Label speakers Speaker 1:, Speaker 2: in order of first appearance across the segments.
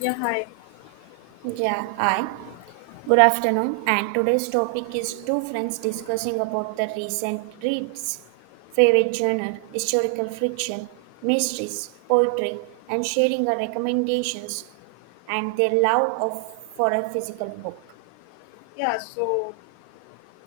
Speaker 1: Yeah, hi.
Speaker 2: Yeah, I. Good afternoon. And today's topic is two friends discussing about the recent reads, favorite genre, historical fiction, mysteries, poetry, and sharing our recommendations and their love of for a physical book.
Speaker 1: Yeah, so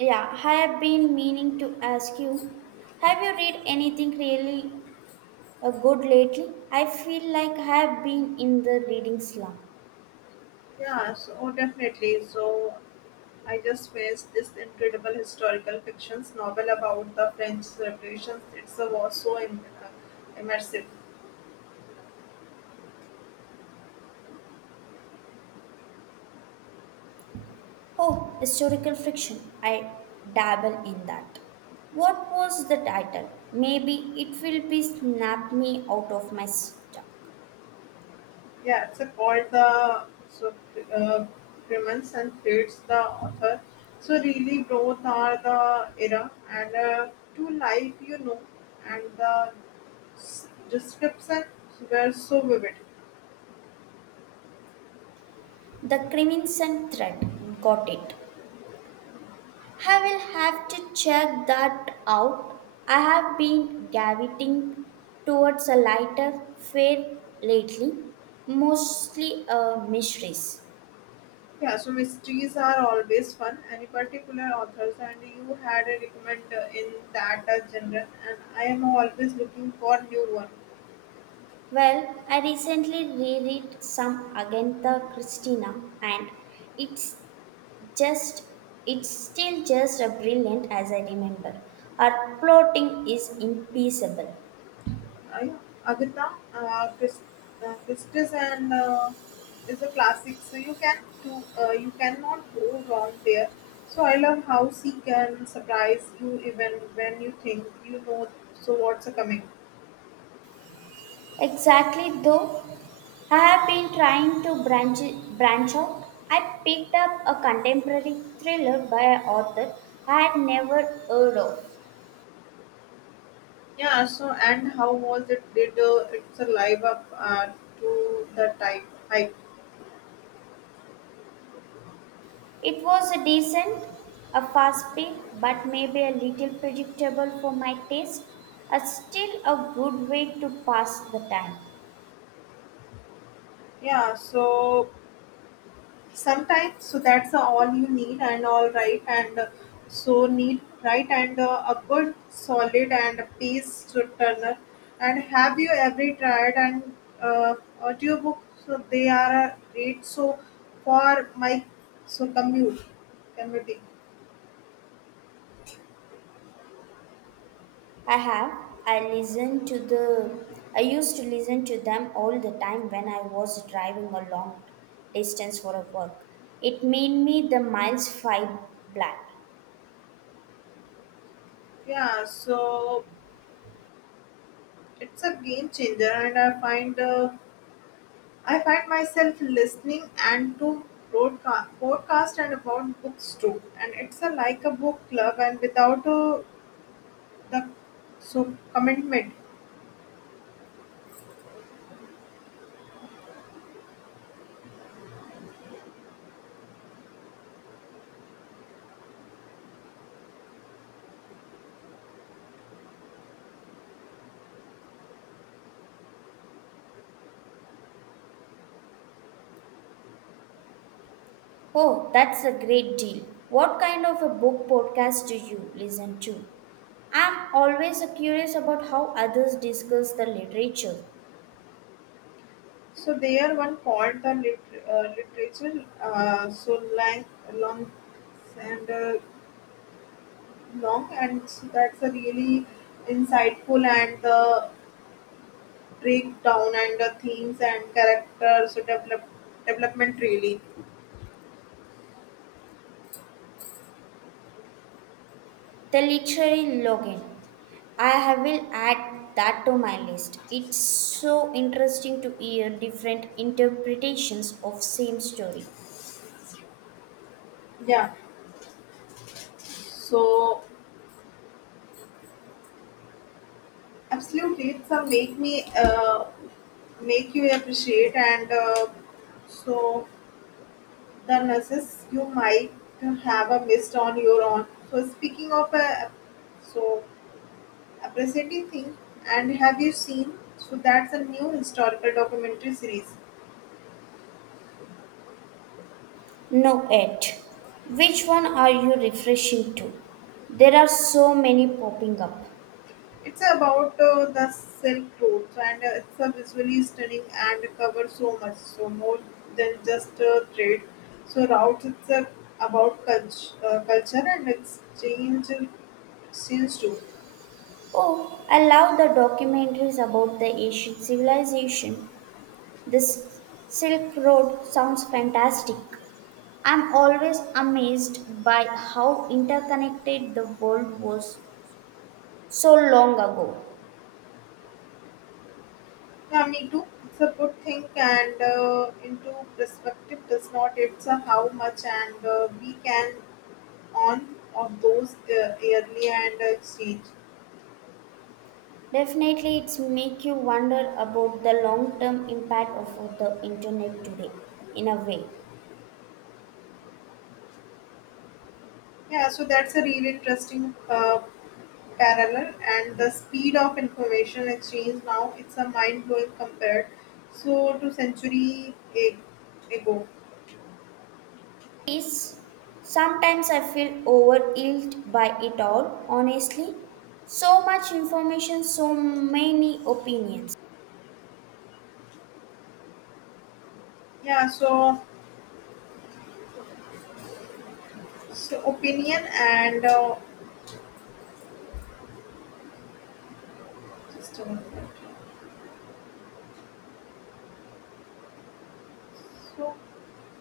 Speaker 2: Yeah, I have been meaning to ask you, have you read anything really good lately? I feel like I have been in the reading slump.
Speaker 1: Definitely. So I just finished this incredible historical fictions novel about the French Revolution. It's a, was so immersive.
Speaker 2: Oh, historical fiction. I dabble in that. What was the title? Maybe it will be Snap Me Out of My Stuck.
Speaker 1: Yeah, it's a, called the so uh, Crimes and Fates. The author so really both are the era and to life, you know, and the description were so vivid.
Speaker 2: The Crimson Thread. Got it. I will have to check that out. I have been gravitating towards a lighter fare lately, mostly mysteries.
Speaker 1: Yeah, so mysteries are always fun. Any particular authors, and you had a recommend in that genre, and I am always looking for new one.
Speaker 2: Well, I recently reread some Agatha Christina and it's just it's still just as brilliant as I remember. Our plotting is impeccable.
Speaker 1: I, Agatha uh, Christ, Christie's and is a classic, so you can to you cannot go wrong there. So I love how she can surprise you even when you think you know. So what's a coming?
Speaker 2: Exactly though, I have been trying to branch out. I picked up a contemporary thriller by an author I had never heard of.
Speaker 1: Yeah. So and how was it? Did it's a live up to the type hype?
Speaker 2: It was a decent, a fast paced but maybe a little predictable for my taste. A still a good way to pass the time.
Speaker 1: Yeah. Sometimes so that's all you need and all right and so need right and a good solid and a pace to turner and have you ever tried and uh, audiobook, so they are a great so for my so commute commuting.
Speaker 2: I have. I listen to the. I used to listen to them all the time when I was driving a long distance for a work. It made me the miles five black.
Speaker 1: Yeah, it's a game changer and I find myself listening and to podcast and about books too, and it's a like a book club and without the so commitment.
Speaker 2: Oh, that's a great deal. What kind of a book podcast do you listen to? I'm always curious about how others discuss the literature.
Speaker 1: So they are one called the literature so lang- long and long and so that's a really insightful and the breakdown and the themes and characters so development really.
Speaker 2: The literary login. Will add that to my list. It's so interesting to hear different interpretations of same story.
Speaker 1: Yeah so absolutely, it's a make you appreciate and so the nurses you might have a missed on your own. So speaking of so appreciating thing, and have you seen? So that's a new historical documentary series.
Speaker 2: No it. Which one are you refreshing to? There are so many popping up.
Speaker 1: It's about the Silk Road, and it's a visually stunning and covers so much, so more than just trade. So routes, it's about culture and exchange, exchange too.
Speaker 2: Oh, I love the documentaries about the ancient civilization. This Silk Road sounds fantastic. I'm always amazed by how interconnected the world was so long ago.
Speaker 1: Yeah, me too. It's a good thing, and into perspective does not. It's how much, and we can on of those yearly and exchange.
Speaker 2: Definitely, it's make you wonder about the long-term impact of the internet today. In a way,
Speaker 1: Yeah, so that's a really interesting parallel and the speed of information exchange now, it's a mind blowing compared so to ago.
Speaker 2: is sometimes I feel overwhelmed by it all. Honestly, so much information, so many opinions.
Speaker 1: Yeah so so opinion and just a minute. So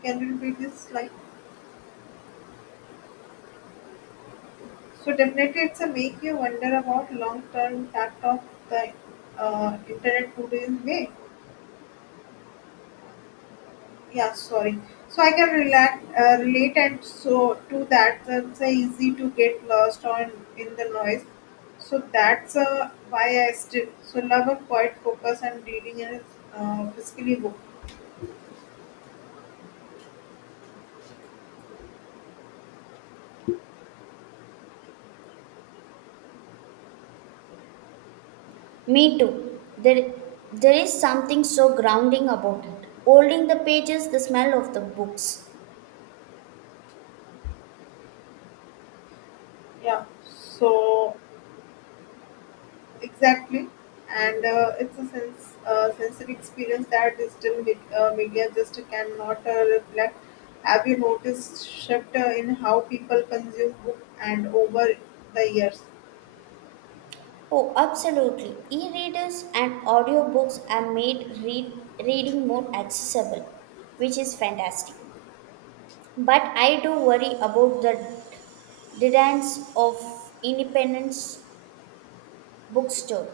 Speaker 1: can you repeat this? Like, so definitely it's a make you wonder about long term impact of the internet today's way. Yeah, sorry. So I can relate relate and so to that, that's easy to get lost on in the noise. So that's why I still so love a quiet focus and reading in a physically book.
Speaker 2: Me too. There is something so grounding about it. Holding the pages, the smell of the books.
Speaker 1: Yeah, exactly, and it's a sense sensory experience that digital media just cannot reflect. Have you noticed shift in how people consume book and over the years?
Speaker 2: Oh, absolutely. E-readers and audiobooks are reading more accessible, which is fantastic. But I do worry about the demands of independence bookstore.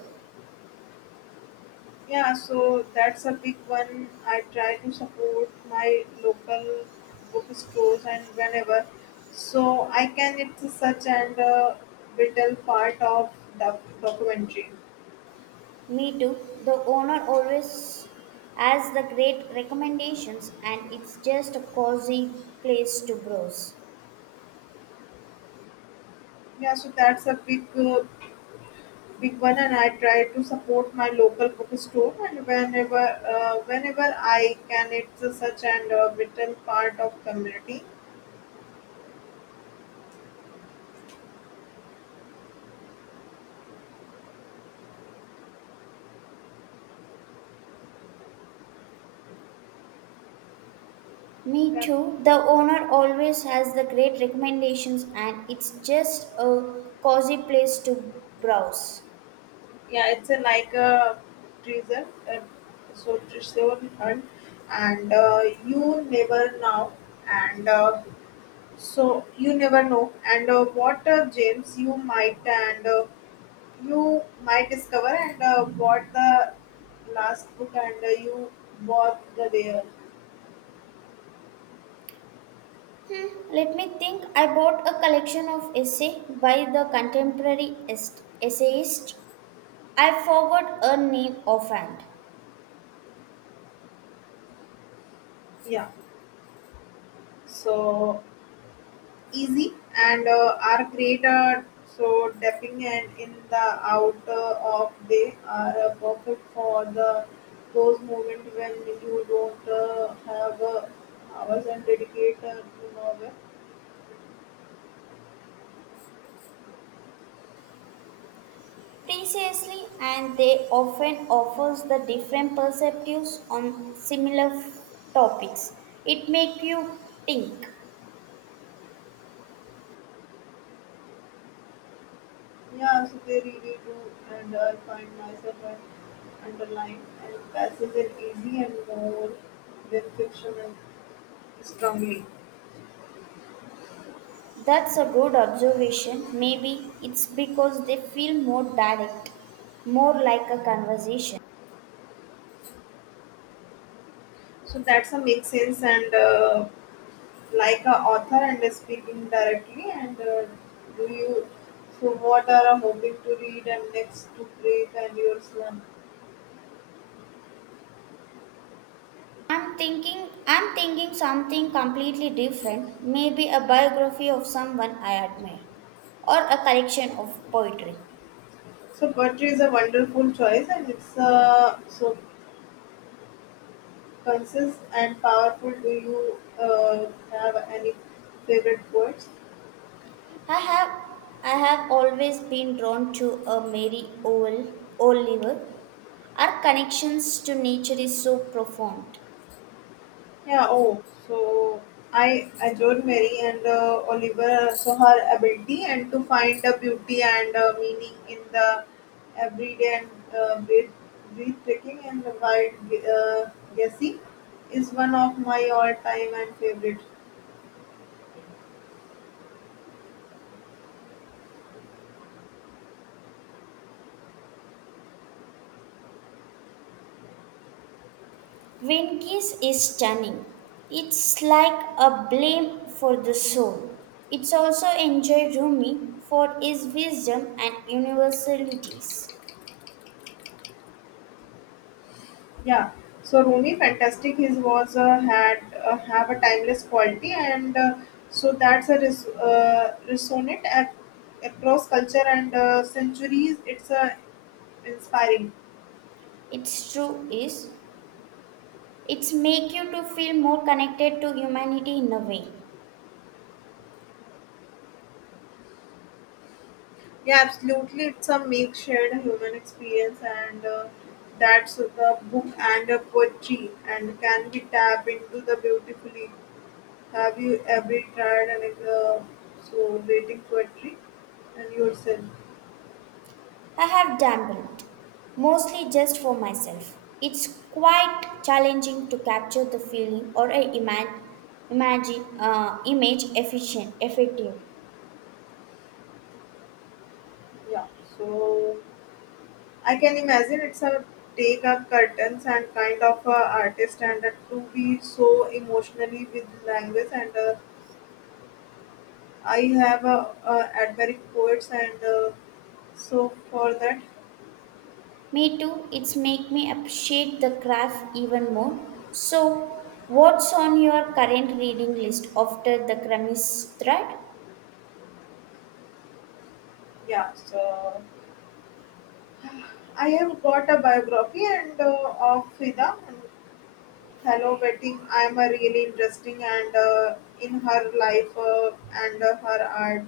Speaker 1: Yeah, so that's a big one. I try to support my local bookstores and whenever. So I can, it's such and a vital part of the documentary.
Speaker 2: Me too. The owner always has the great recommendations and it's just a cozy place to browse.
Speaker 1: Yeah, so that's a big, big one, and I try to support my local bookstore and whenever, whenever I can, it's such and a vital part of community.
Speaker 2: Me
Speaker 1: Yeah.
Speaker 2: too. The owner always has the great recommendations, and it's just a cozy place to browse.
Speaker 1: Yeah it's a like a treasure uh, treasure hunt and you never know and so you never know and what gems you might and you might discover and what the last book and you bought the there.
Speaker 2: Hmm, let me think. I bought a collection of essay by the contemporary essayist. I forgot a name offhand.
Speaker 1: Yeah so easy and are created so dipping and in the outer of they are perfect for the those moment when you don't have hours and dedicate to novel.
Speaker 2: Precisely, and they often offers the different perspectives on similar topics. It make you think.
Speaker 1: Yeah, so they really do, and I find myself and underline and passes in easy and more than fiction and strongly.
Speaker 2: That's a good observation. Maybe it's because they feel more direct, more like a conversation.
Speaker 1: So that's a make sense and. Like a author and speaking directly and do you so what are a hobby to read and next to break and your slump?
Speaker 2: I'm thinking something completely different, maybe a biography of someone I admire or a collection of poetry.
Speaker 1: So poetry is a wonderful choice and it's so concise and powerful. Do you have any favorite poets?
Speaker 2: I have I have always been drawn to a Mary Oliver. Our connections to nature is so profound.
Speaker 1: Yeah, oh, so I adored Mary and Oliver, so her ability and to find the beauty and meaning in the everyday and uh, breath- breathtaking and wild uh, guessing is one of my all-time and favorite.
Speaker 2: Venki's is stunning. It's like a blame for the soul. It's also enjoy Rumi for his wisdom and universalities.
Speaker 1: Yeah, so Rooney, fantastic. His was had have a timeless quality and so that's a resonant across culture and centuries. It's inspiring.
Speaker 2: Its true is it's make you to feel more connected to humanity in a way.
Speaker 1: Yeah, absolutely. It's a mixed shared human experience, and that's the book and the poetry, and can be tapped into the beautifully. Have you ever tried and so waiting poetry and yourself?
Speaker 2: I have dabbled, mostly just for myself. It's quite challenging to capture the feeling or a imagine image efficient effectively.
Speaker 1: Yeah, so I can imagine it's a take up curtains and kind of a artist and to be so emotionally with language and I have a admiring poets and so for that.
Speaker 2: Me too. It's make me appreciate the craft even more. So, what's on your current reading list after the Kremis thread?
Speaker 1: Yeah, so I have got a biography and of Frida and fellow waiting. I am really interesting and in her life and her art.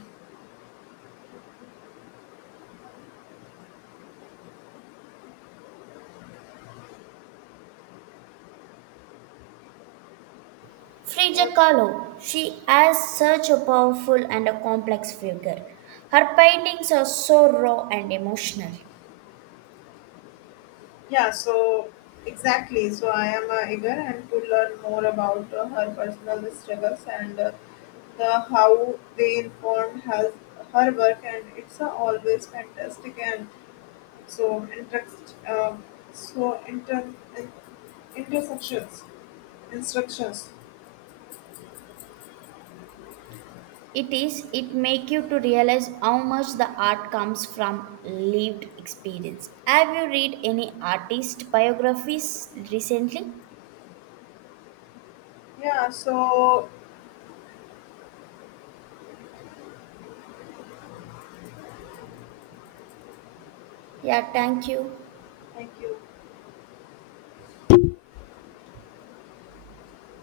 Speaker 1: Yeah.
Speaker 2: Frida Kahlo. She has such a powerful and a complex figure. Her paintings are so raw and emotional.
Speaker 1: Yeah, so exactly. So I am eager and to learn more about her personal struggles and the how they informed her, her work. And it's always fantastic and so interest, so inter, in, intersections instructions.
Speaker 2: It is. It make you to realize how much the art comes from lived experience. Have you read any artist biographies recently?
Speaker 1: Yeah, so
Speaker 2: Yeah. Thank you.
Speaker 1: thank you.